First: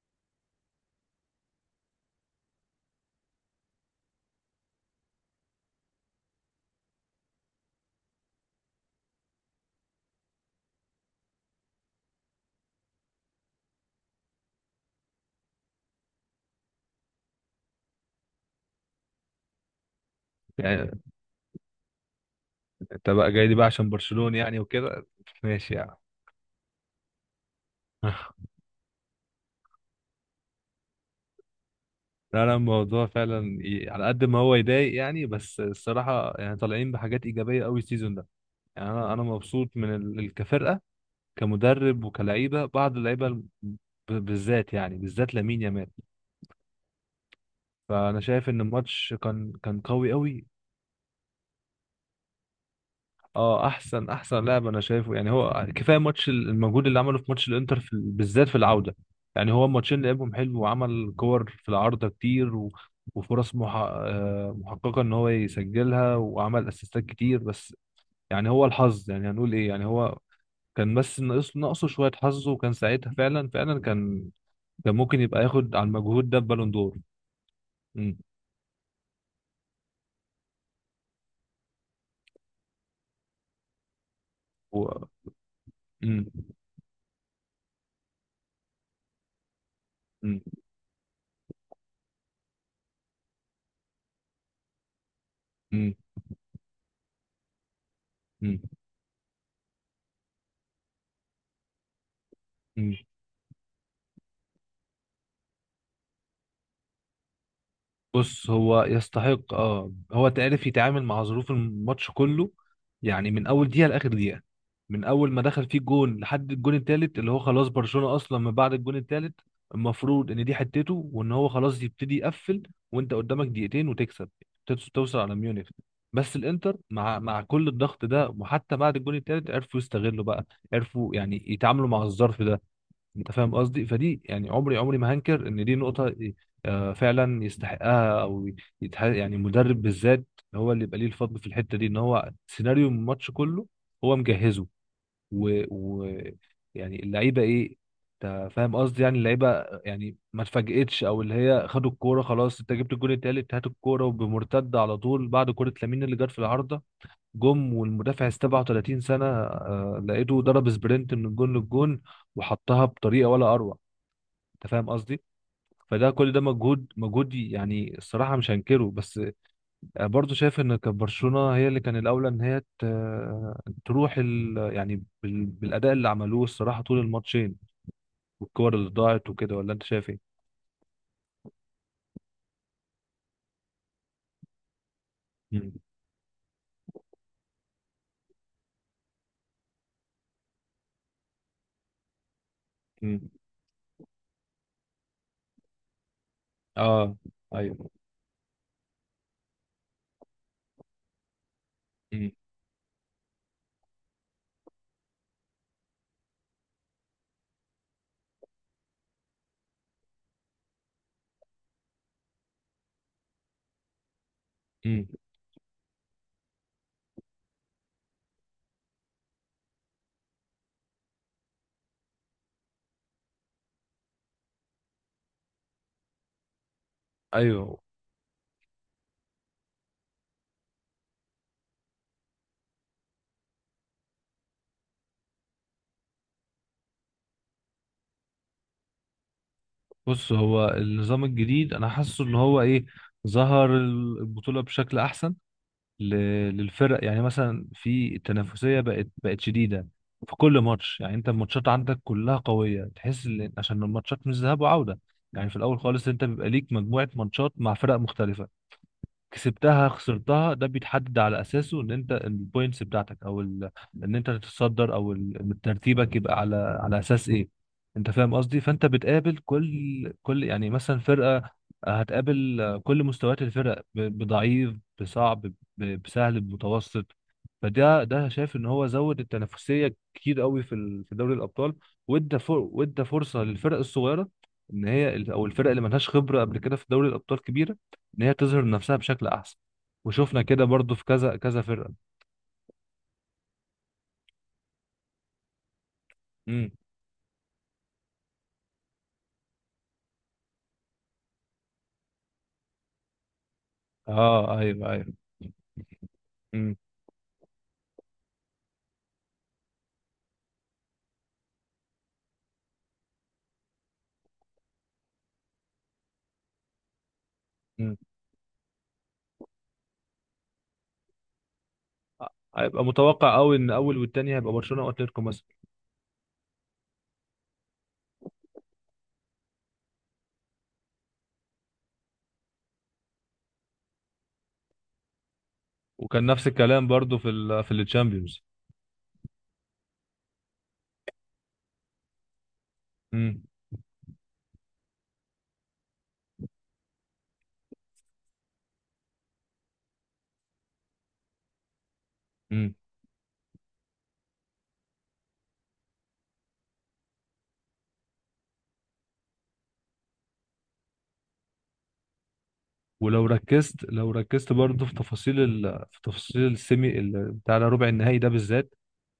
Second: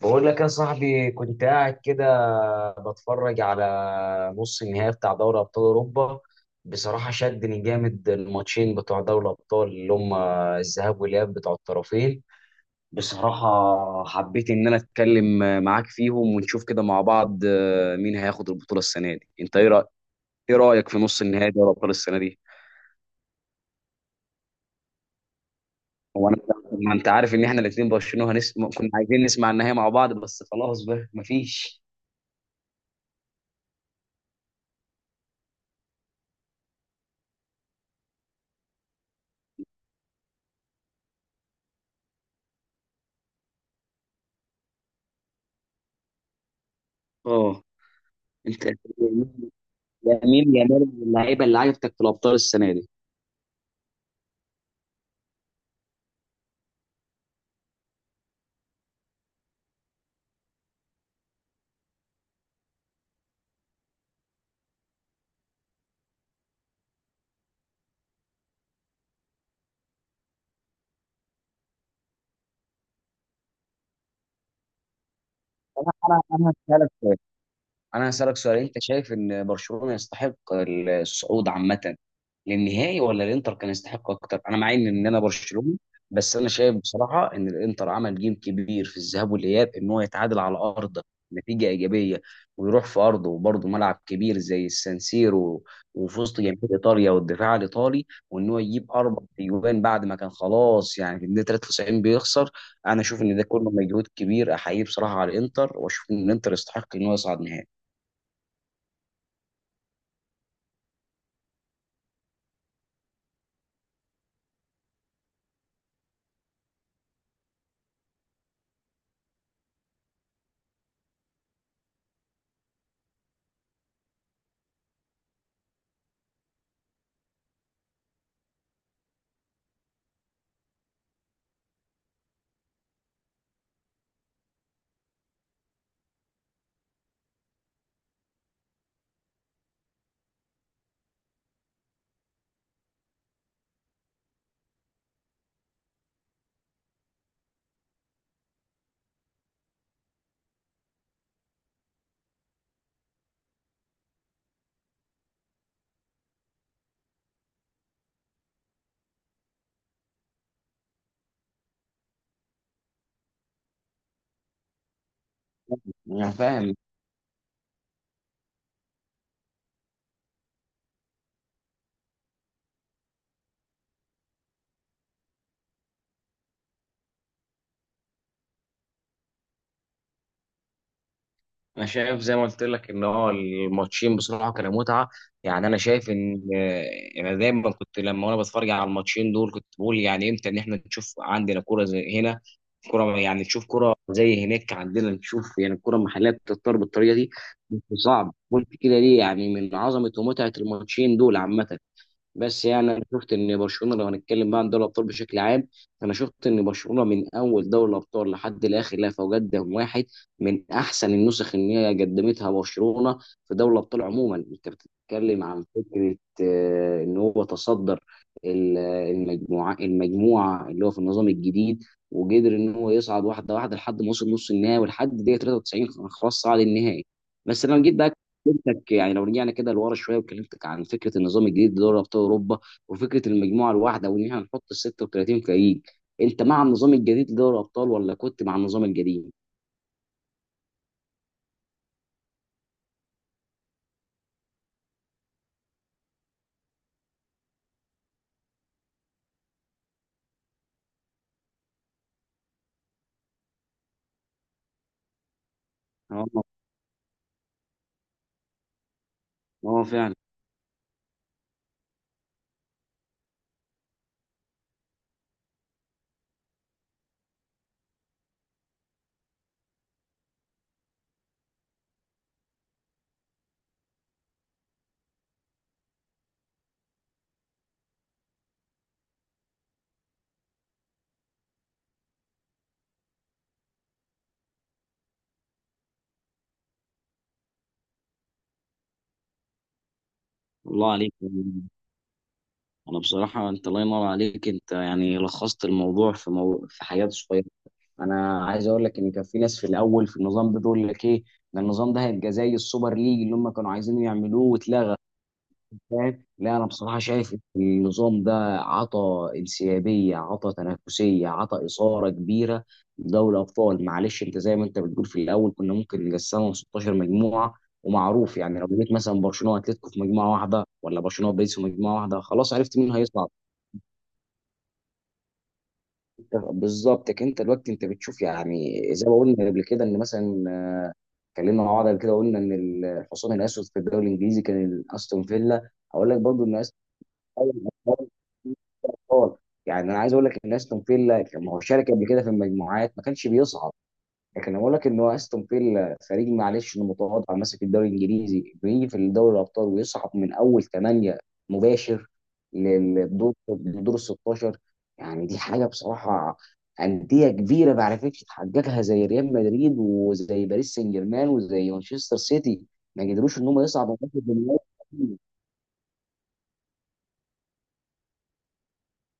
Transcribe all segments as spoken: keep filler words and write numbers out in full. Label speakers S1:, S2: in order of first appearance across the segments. S1: بقول لك يا صاحبي كنت قاعد كده بتفرج على نص النهائي بتاع دوري ابطال اوروبا. بصراحه شدني جامد الماتشين بتوع دوري الابطال اللي هم الذهاب والاياب بتوع الطرفين. بصراحه حبيت ان انا اتكلم معاك فيهم ونشوف كده مع بعض، آه، مين هياخد البطوله السنه دي؟ انت ايه رايك؟ ايه رايك
S2: يعني
S1: في نص النهائي دوري الابطال السنه دي؟
S2: انت بقى جاي لي بقى عشان برشلونة يعني وكده ماشي يعني
S1: هو انا، ما انت عارف ان احنا الاثنين برشلونه، هنس... كنا عايزين نسمع النهائي مع بعض، بس خلاص بقى مفيش.
S2: لا لا الموضوع فعلا ي... على قد ما هو يضايق يعني بس الصراحة يعني طالعين بحاجات إيجابية قوي السيزون ده. يعني أنا أنا مبسوط من ال... ال- كفرقة، كمدرب وكلعيبة بعض اللعيبة ال- ب... بالذات يعني بالذات لامين يامال.
S1: اه،
S2: فأنا شايف إن
S1: انت
S2: الماتش كان كان قوي قوي.
S1: لامين يامال من اللعيبه اللي عجبتك في الابطال السنه دي؟
S2: اه، احسن احسن لاعب انا شايفه يعني. هو كفايه ماتش ال- المجهود اللي عمله في ماتش الانتر في ال- بالذات في العوده. يعني هو الماتشين لعبهم حلو وعمل كور في العارضه كتير و... وفرص مح... آه، محققه ان هو يسجلها، وعمل اسيستات كتير. بس يعني هو الحظ، يعني هنقول ايه، يعني هو كان بس ناقص ناقصه شويه حظ. وكان ساعتها فعلا فعلا كان كان ممكن يبقى ياخد على
S1: انا انا
S2: المجهود ده
S1: أنا
S2: بالون
S1: هسألك
S2: دور.
S1: سؤال. انا
S2: امم
S1: هسألك سؤال انت شايف ان برشلونة يستحق الصعود عامة للنهائي، ولا الانتر كان يستحق اكتر؟ انا مع ان ان
S2: و...
S1: انا برشلوني،
S2: امم
S1: بس انا شايف بصراحة ان الانتر عمل جيم كبير في الذهاب والاياب، ان هو يتعادل على ارضه، نتيجة ايجابية، ويروح في ارضه، وبرضه ملعب كبير زي السانسيرو
S2: امم
S1: وفي وسط جماهير ايطاليا والدفاع الايطالي، وان هو يجيب اربع اجوان بعد ما كان خلاص، يعني في الدقيقة ثلاثة وتسعين بيخسر.
S2: امم
S1: انا اشوف ان ده كله مجهود كبير احييه بصراحة على الانتر، واشوف ان الانتر يستحق ان هو يصعد نهائي.
S2: بص، هو يستحق اه. هو تعرف يتعامل مع ظروف الماتش كله، يعني من اول دقيقه لاخر دقيقه، من اول ما دخل فيه جون لحد الجون التالت. اللي هو خلاص برشلونه اصلا من بعد الجون التالت المفروض ان دي حتته وان هو خلاص يبتدي يقفل، وانت قدامك دقيقتين وتكسب، تت- توصل على ميونخ. بس الانتر مع مع كل الضغط ده وحتى بعد الجون التالت عرفوا يستغلوا بقى، عرفوا يعني يتعاملوا مع الظرف ده. انت فاهم قصدي؟ فدي يعني عمري عمري ما هنكر ان دي نقطه آه، فعلا يستحقها. او يتح... يعني مدرب بالذات هو اللي يبقى ليه الفضل في الحته دي، ان هو سيناريو الماتش كله هو مجهزه. و... و... يعني اللعيبه ايه، انت فاهم قصدي؟ يعني اللعيبه يعني ما اتفاجئتش، او اللي هي خدوا الكوره خلاص، انت جبت الجون التالت، هات الكوره وبمرتده على طول بعد كوره لامين اللي جت في العارضه. جم والمدافع سبعة وتلاتين سنه آه، لقيته ضرب سبرنت من الجون للجون وحطها بطريقه ولا اروع. انت فاهم قصدي؟ فده
S1: انا
S2: كل ده
S1: فاهم.
S2: مجهود مجهود يعني الصراحه مش هنكره. بس برضه شايف ان كانت برشلونه هي اللي كان الاولى ان هي ت- تروح ال يعني بال- بالاداء اللي عملوه الصراحه طول الماتشين، والكور اللي ضاعت وكده. ولا انت شايف ايه؟
S1: انا شايف زي ما قلت لك ان هو الماتشين بصراحه كانوا متعه. يعني
S2: مم.
S1: انا شايف ان، آه، انا دايما كنت لما وانا بتفرج على الماتشين دول كنت بقول، يعني امتى ان احنا نشوف عندنا كوره زي هنا، كوره،
S2: مم.
S1: يعني نشوف كوره زي هناك عندنا، نشوف يعني الكوره المحليه بتضطر بالطريقه
S2: اه.
S1: دي. بس
S2: ايوه.
S1: صعب، قلت كده ليه؟ يعني من عظمه ومتعه الماتشين دول عامه.
S2: مم.
S1: بس يعني انا شفت ان برشلونه، لو هنتكلم بقى عن دوري الابطال بشكل عام، انا شفت ان برشلونه من اول دوري الابطال لحد الاخر لها فوجات دم واحد، من احسن النسخ ان هي قدمتها برشلونه في دوري الابطال عموما. انت
S2: مم.
S1: بتتكلم عن فكره، آه، ان هو تصدر ال- المجموعه المجموعه اللي هو في النظام الجديد، وقدر ان هو يصعد واحده واحده لحد ما وصل نص النهائي، ولحد دقيقه تلاتة وتسعين خلاص صعد النهائي. بس
S2: ايوه.
S1: لما جيت بقى كلمتك، يعني لو رجعنا كده لورا شويه وكلمتك عن فكره النظام الجديد لدوري ابطال اوروبا وفكره المجموعه الواحده وان احنا نحط ال ستة وتلاتين فريق، انت مع النظام الجديد لدوري الابطال ولا كنت مع النظام القديم؟
S2: بص، هو النظام الجديد انا حاسه ان هو ايه، ظهر البطوله بشكل احسن ل- للفرق. يعني مثلا في التنافسيه بقت بقت شديده في كل ماتش. يعني انت الماتشات عندك كلها قويه، تحس ان عشان الماتشات مش ذهاب وعوده. يعني في الاول خالص انت
S1: اه.
S2: بيبقى ليك مجموعه ماتشات مع فرق مختلفه،
S1: اه
S2: كسبتها
S1: فعلا.
S2: خسرتها، ده بيتحدد على اساسه ان انت البوينتس بتاعتك او ال... ان انت تتصدر، او ال- ترتيبك يبقى على على اساس ايه. انت فاهم قصدي؟ فانت بتقابل كل كل يعني مثلا فرقه آه، هتقابل كل مستويات الفرق، ب... بضعيف، بصعب، ب... بسهل، بمتوسط. فده ده شايف ان هو زود التنافسيه كتير قوي في ال... في دوري الابطال، وادى فر... وادى فرصه للفرق الصغيره ان هي، او الفرق اللي ملهاش خبره قبل كده في دوري الابطال كبيره، ان هي تظهر نفسها بشكل احسن. وشفنا كده
S1: الله
S2: برضو في
S1: عليك.
S2: كذا كذا فرقه.
S1: انا بصراحه انت الله ينور عليك، انت يعني لخصت الموضوع في مو...
S2: امم.
S1: في حياه صغيره. انا عايز اقول لك ان كان في ناس في الاول في النظام ده تقول لك ايه، ده النظام ده هيبقى زي السوبر ليج اللي هم كانوا عايزين يعملوه
S2: اه. ايوه
S1: واتلغى.
S2: ايوه.
S1: فاهم؟ لا انا
S2: امم.
S1: بصراحه شايف ان النظام ده عطى انسيابيه، عطى تنافسيه، عطى اثاره كبيره لدوري ابطال. معلش انت زي ما انت بتقول، في الاول كنا ممكن نقسمهم ستاشر مجموعه،
S2: امم.
S1: ومعروف يعني لو جيت مثلا برشلونه واتلتيكو في مجموعه واحده، ولا برشلونه وباريس في مجموعه واحده، خلاص عرفت
S2: هيبقى
S1: مين هيصعد.
S2: متوقع قوي ان اول والتاني هيبقى برشلونه واتلتيكو مثلا.
S1: أنت- بالظبط. لكن انت دلوقتي انت بتشوف، يعني زي ما قلنا قبل كده، ان مثلا، آه، اتكلمنا مع بعض قبل كده، قلنا ان الحصان الاسود في الدوري الانجليزي كان استون فيلا. اقول لك
S2: وكان
S1: برضو
S2: نفس
S1: ان استون
S2: الكلام برضو في ال في التشامبيونز.
S1: فيلا خالص، يعني انا عايز اقول لك ان استون فيلا كان- ما هو شارك قبل كده في المجموعات ما كانش
S2: امم.
S1: بيصعد، لكن أنا بقول لك ان هو استون فيلا فريق معلش انه متواضع، ماسك الدوري الانجليزي، بيجي في دوري الابطال ويصعد من اول ثمانيه مباشر
S2: امم.
S1: للدور، لدور ال ستاشر. يعني دي حاجه بصراحه، انديه كبيره ما عرفتش تحققها زي ريال مدريد وزي باريس سان جيرمان وزي مانشستر سيتي، ما
S2: ولو
S1: قدروش ان هم
S2: ركزت
S1: يصعدوا.
S2: لو ركزت
S1: من.
S2: برضو في تفاصيل ال في تفاصيل السيمي ال- بتاع ربع النهائي ده بالذات،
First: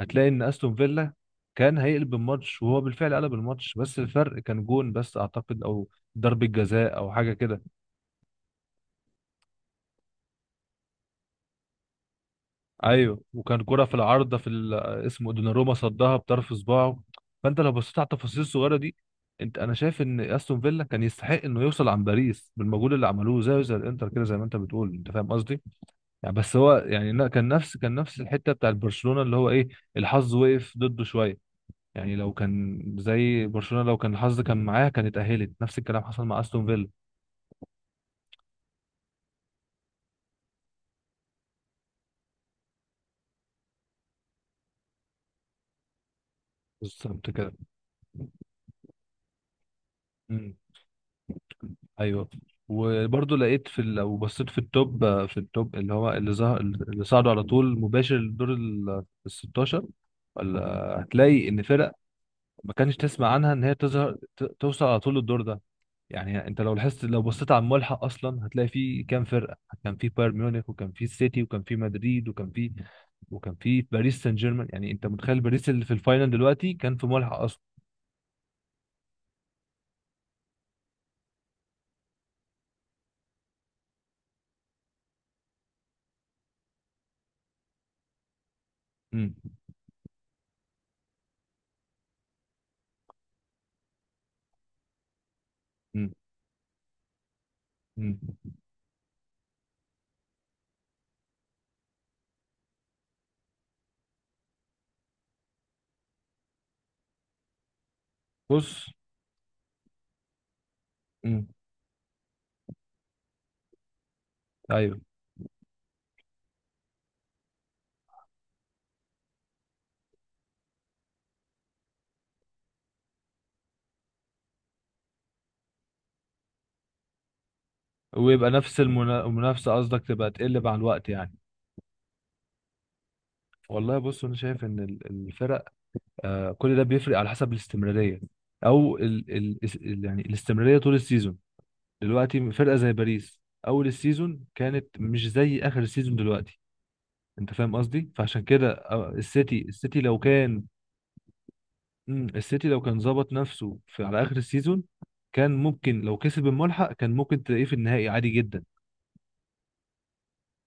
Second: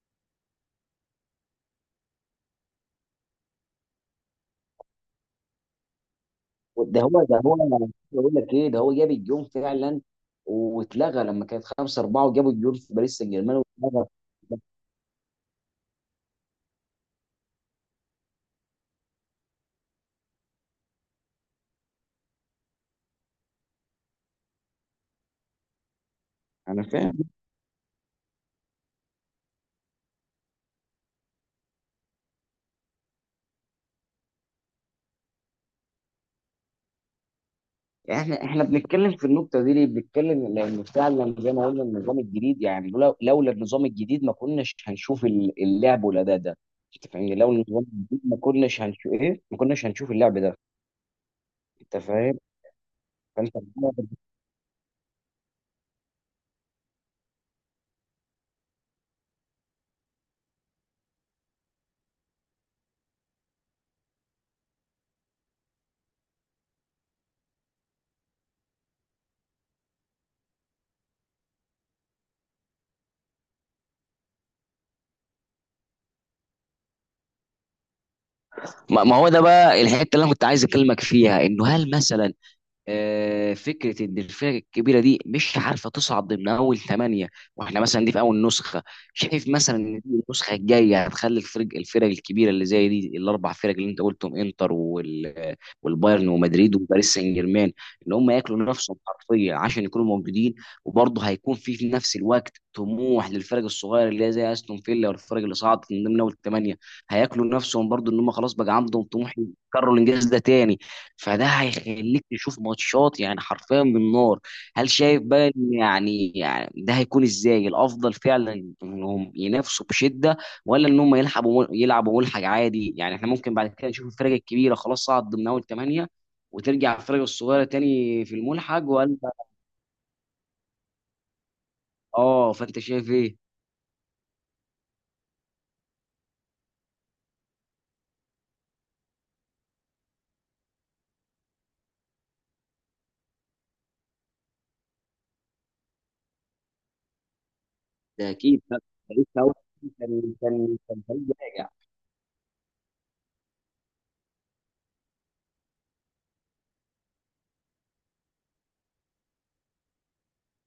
S2: هتلاقي ان استون فيلا كان هيقلب الماتش، وهو بالفعل قلب الماتش. بس الفرق كان جون بس اعتقد، او ضربة جزاء
S1: ده
S2: او
S1: هو،
S2: حاجة
S1: ده هو،
S2: كده.
S1: بقول لك ايه، ده هو جاب الجون فعلا واتلغى لما كانت خمسة اربعة، وجابوا الجون في باريس
S2: ايوه،
S1: سان
S2: وكان
S1: جيرمان
S2: كرة في
S1: واتلغى.
S2: العارضة في ال- اسمه دوناروما صدها بطرف صباعه. فانت لو بصيت على التفاصيل الصغيرة دي، انت انا شايف ان استون فيلا كان يستحق انه يوصل عن باريس بالمجهود اللي عملوه زيه زي الانتر كده زي ما انت بتقول. انت فاهم قصدي؟ يعني بس هو
S1: انا
S2: يعني لا،
S1: فاهم.
S2: كان نفس كان نفس الحتة بتاع برشلونة، اللي هو ايه، الحظ وقف ضده شوية. يعني لو كان زي برشلونة، لو كان الحظ كان معاها، كانت اتأهلت. نفس الكلام حصل مع استون فيلا.
S1: احنا احنا بنتكلم في النقطه دي ليه؟ بنتكلم لان فعلا زي ما قلنا النظام الجديد، يعني لولا لولا النظام الجديد ما كناش هنشوف ال- اللعب والاداء ده. انت
S2: بالظبط
S1: فاهمني؟
S2: كده.
S1: لولا النظام الجديد ما كناش هنشوف ايه، ما كناش هنشوف اللعب ده. انت
S2: ايوه.
S1: فاهم؟
S2: وبرضه
S1: فانت
S2: لقيت في ال- لو بصيت في التوب، في التوب اللي هو اللي ظهر، اللي صعدوا على طول مباشر لدور ال ال الستاشر، ولا هتلاقي ان فرق ما كانش تسمع عنها ان هي تظهر، ت- توصل على طول للدور ده. يعني انت لو لاحظت، لو بصيت على الملحق اصلا، هتلاقي في كام فرقه: كان في بايرن ميونخ، وكان في السيتي، وكان في مدريد، وكان في وكان في باريس سان جيرمان. يعني انت متخيل باريس اللي في الفاينل دلوقتي كان في ملحق اصلا؟
S1: ما، ما هو ده بقى الحته اللي انا كنت عايز اكلمك فيها، انه هل مثلا، آه، فكره ان الفرق الكبيره دي مش عارفه تصعد ضمن اول ثمانيه، واحنا مثلا دي في اول نسخه.
S2: امم.
S1: شايف مثلا ان دي النسخه الجايه هتخلي الفرق الفرق الكبيره اللي زي دي، الاربع فرق اللي انت قلتهم، انتر وال
S2: امم.
S1: والبايرن ومدريد وباريس سان جيرمان، ان
S2: امم.
S1: هم ياكلوا نفسهم حرفيا عشان يكونوا موجودين. وبرضه هيكون في في نفس الوقت طموح للفرق الصغيره اللي هي زي استون فيلا، والفرق اللي صعدت من ضمن اول ثمانيه هياكلوا نفسهم برضه، ان هم خلاص بقى
S2: بص.
S1: عندهم طموح يكرروا الانجاز ده تاني. فده
S2: امم.
S1: هيخليك تشوف ماتشات يعني حرفيا من نار. هل
S2: ايوه.
S1: شايف بقى إن يعني، يعني ده هيكون ازاي؟ الافضل فعلا انهم ينافسوا بشده، ولا ان هم يلعبوا، يلعبوا ملحق عادي؟ يعني احنا ممكن بعد كده نشوف الفرق الكبيره خلاص صعد ضمن اول ثمانيه، وترجع الفرق الصغيره تاني في
S2: ويبقى نفس
S1: الملحق، ولا؟
S2: المنا- المنافسه قصدك تبقى تقل مع الوقت يعني.
S1: اه، فانت شايف ايه؟
S2: والله بص، انا شايف ان ال- الفرق آه، كل ده بيفرق على حسب الاستمراريه، او ال ال اس- ال- يعني الاستمراريه طول السيزون. دلوقتي فرقه زي باريس اول السيزون كانت مش زي اخر السيزون دلوقتي. انت فاهم قصدي؟
S1: ده
S2: فعشان
S1: اكيد
S2: كده
S1: ده.
S2: آه،
S1: لسه
S2: السيتي
S1: أول-
S2: السيتي لو
S1: كان
S2: كان،
S1: كان كان فريق راجع.
S2: مم، السيتي لو كان ظبط نفسه في على اخر السيزون، كان ممكن لو كسب الملحق كان ممكن تلاقيه في النهائي عادي جدا.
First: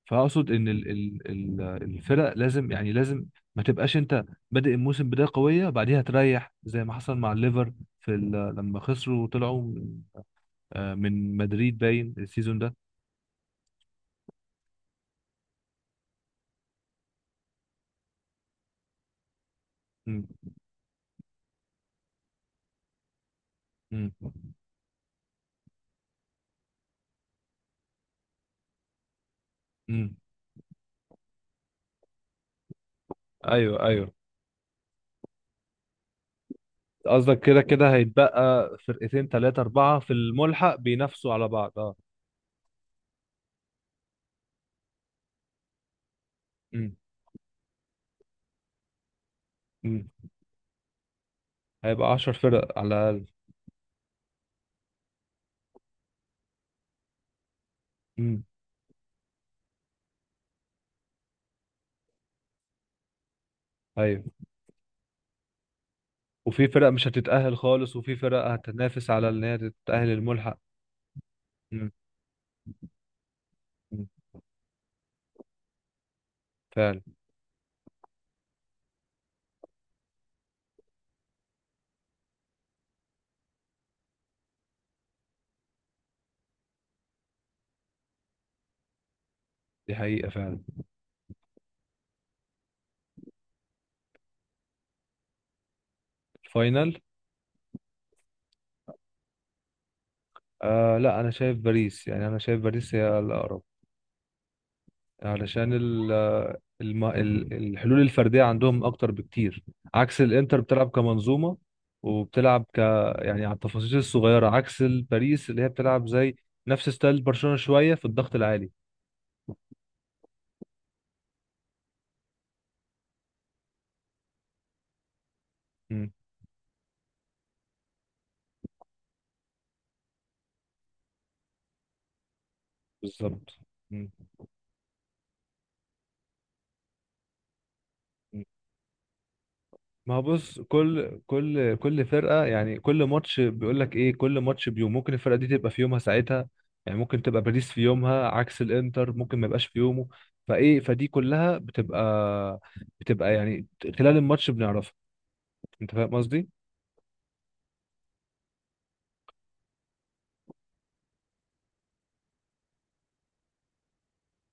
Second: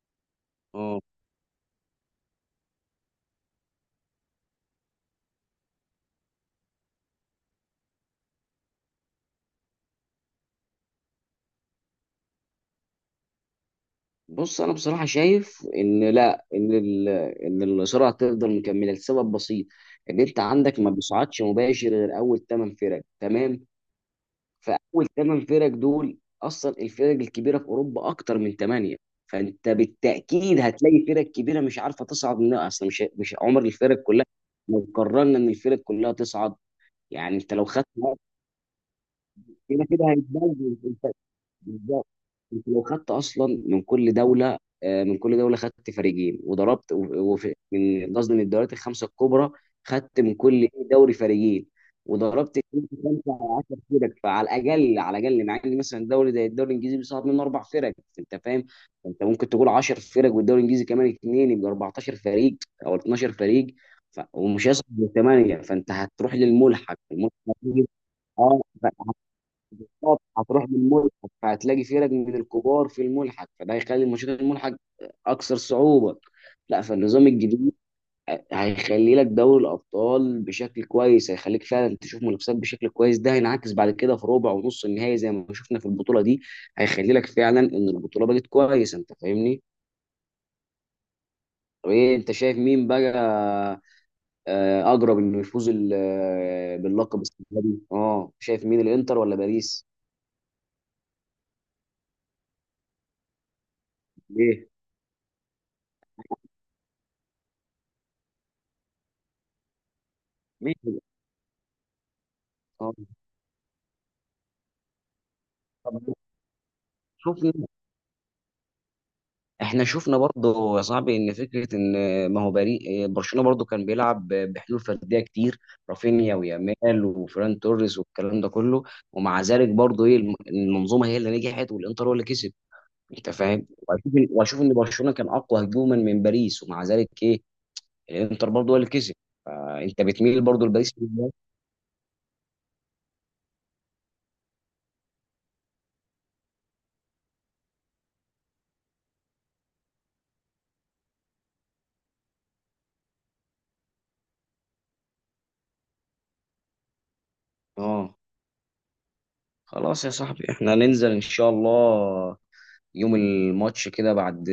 S2: فاقصد ان ال
S1: اه،
S2: ال ال الفرق لازم، يعني لازم، ما تبقاش انت بادئ الموسم بدايه قويه بعديها تريح، زي ما حصل مع الليفر في ال- لما خسروا وطلعوا من آه، من مدريد باين السيزون ده.
S1: بص انا بصراحه شايف ان، لا، ان ال- ان الصراع تفضل مكمله لسبب بسيط، ان
S2: مم.
S1: انت عندك ما بيصعدش مباشر غير اول ثمان فرق، تمام؟
S2: مم.
S1: فاول ثمان فرق دول اصلا الفرق الكبيره في اوروبا اكتر من ثمانيه، فانت
S2: مم.
S1: بالتاكيد هتلاقي فرق كبيره مش عارفه تصعد منها اصلا، مش مش عمر
S2: ايوه
S1: الفرق
S2: ايوه.
S1: كلها لو قررنا ان الفرق كلها تصعد. يعني
S2: قصدك
S1: انت
S2: كده
S1: لو خدت
S2: كده
S1: مرة،
S2: هيتبقى فرقتين ثلاثه
S1: كده
S2: اربعه
S1: كده
S2: في
S1: هيتبوظ.
S2: الملحق بينافسوا على بعض،
S1: انت
S2: اه.
S1: انت لو خدت اصلا من كل دوله، آه، من كل دوله خدت فريقين، وضربت
S2: مم.
S1: و- وفي، من، قصدي من الدوريات الخمسه الكبرى،
S2: مم.
S1: خدت من كل إيه، دوري فريقين،
S2: هيبقى عشر
S1: وضربت
S2: فرق على
S1: اتنين في
S2: الاقل.
S1: خمسه على عشر فرق، فعلى الاقل، على الاقل، مع ان مثلا الدوري زي الدوري الانجليزي بيصعب منه اربع فرق. انت
S2: مم.
S1: فاهم. انت ممكن تقول عشر فرق والدوري الانجليزي كمان اثنين يبقى اربعتاشر فريق، او اثنا عشر فريق، ف...
S2: ايوه.
S1: ومش هيصعد من ثمانيه، فانت هتروح
S2: وفي فرق
S1: للملحق،
S2: مش
S1: الملحق
S2: هتتاهل
S1: هيجي-
S2: خالص، وفي فرق
S1: اه،
S2: هتنافس على ان هي تتاهل
S1: بالظبط،
S2: الملحق.
S1: هتروح بالملحق. فهتلاقي
S2: مم.
S1: فرق من الكبار في الملحق، فده
S2: مم.
S1: هيخلي ماتشات الملحق اكثر صعوبه. لا،
S2: فعلا.
S1: فالنظام الجديد هيخلي لك دوري الابطال بشكل كويس، هيخليك فعلا تشوف منافسات بشكل كويس، ده هينعكس بعد كده في ربع ونص النهائي زي ما شفنا في البطوله دي. هيخلي لك فعلا ان البطوله بقت كويسه. انت فاهمني؟
S2: دي حقيقة فعلا.
S1: طب ايه، انت شايف مين بقى، آه، اقرب انه يفوز ال- آه،
S2: الفاينل
S1: باللقب السنه دي؟ اه، شايف مين، الانتر ولا باريس؟
S2: آه، لا، أنا شايف باريس. يعني أنا شايف باريس هي الأقرب،
S1: ليه؟
S2: علشان ال الم... ال- الحلول الفردية عندهم أكتر بكتير، عكس الإنتر بتلعب
S1: مين؟
S2: كمنظومة، وبتلعب ك
S1: اه،
S2: يعني على التفاصيل الصغيرة، عكس الباريس اللي هي
S1: طب
S2: بتلعب زي نفس ستايل
S1: شوف،
S2: برشلونة شوية في الضغط العالي.
S1: احنا شفنا برضه يا صاحبي ان فكره ان ما هو بري برشلونه برضه كان بيلعب بحلول فرديه كتير،
S2: مم.
S1: رافينيا ويامال وفران توريس والكلام ده كله، ومع ذلك برضه ايه، الم- المنظومه هي اللي نجحت والانتر هو اللي كسب. انت
S2: بالظبط.
S1: فاهم؟
S2: مم.
S1: واشوف واشوف ان برشلونه كان اقوى هجوما من باريس، ومع ذلك ايه، الانتر برضه هو اللي كسب. فانت
S2: ما هو
S1: بتميل
S2: بص،
S1: برضه لباريس في
S2: كل
S1: النهاية.
S2: كل كل فرقة يعني، كل ماتش بيقول لك ايه، كل ماتش بيوم، ممكن الفرقة دي تبقى في يومها ساعتها. يعني ممكن تبقى باريس في يومها عكس الانتر ممكن ما يبقاش في يومه. فايه، فدي كلها بتبقى بتبقى يعني خلال الماتش بنعرفها. انت فاهم قصدي؟
S1: اه، خلاص يا صاحبي، احنا ننزل ان شاء الله يوم الماتش كده، بعد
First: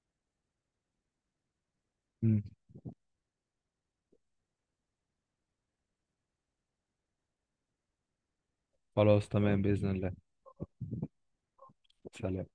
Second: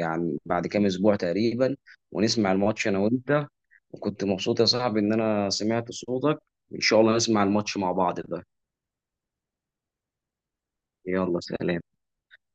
S1: يعني بعد كام اسبوع تقريبا،
S2: مم.
S1: ونسمع الماتش انا وانت. وكنت مبسوط يا صاحبي ان انا سمعت صوتك. ان شاء الله نسمع الماتش مع بعض بقى.
S2: خلاص تمام بإذن الله.
S1: يلا، سلام.
S2: سلام.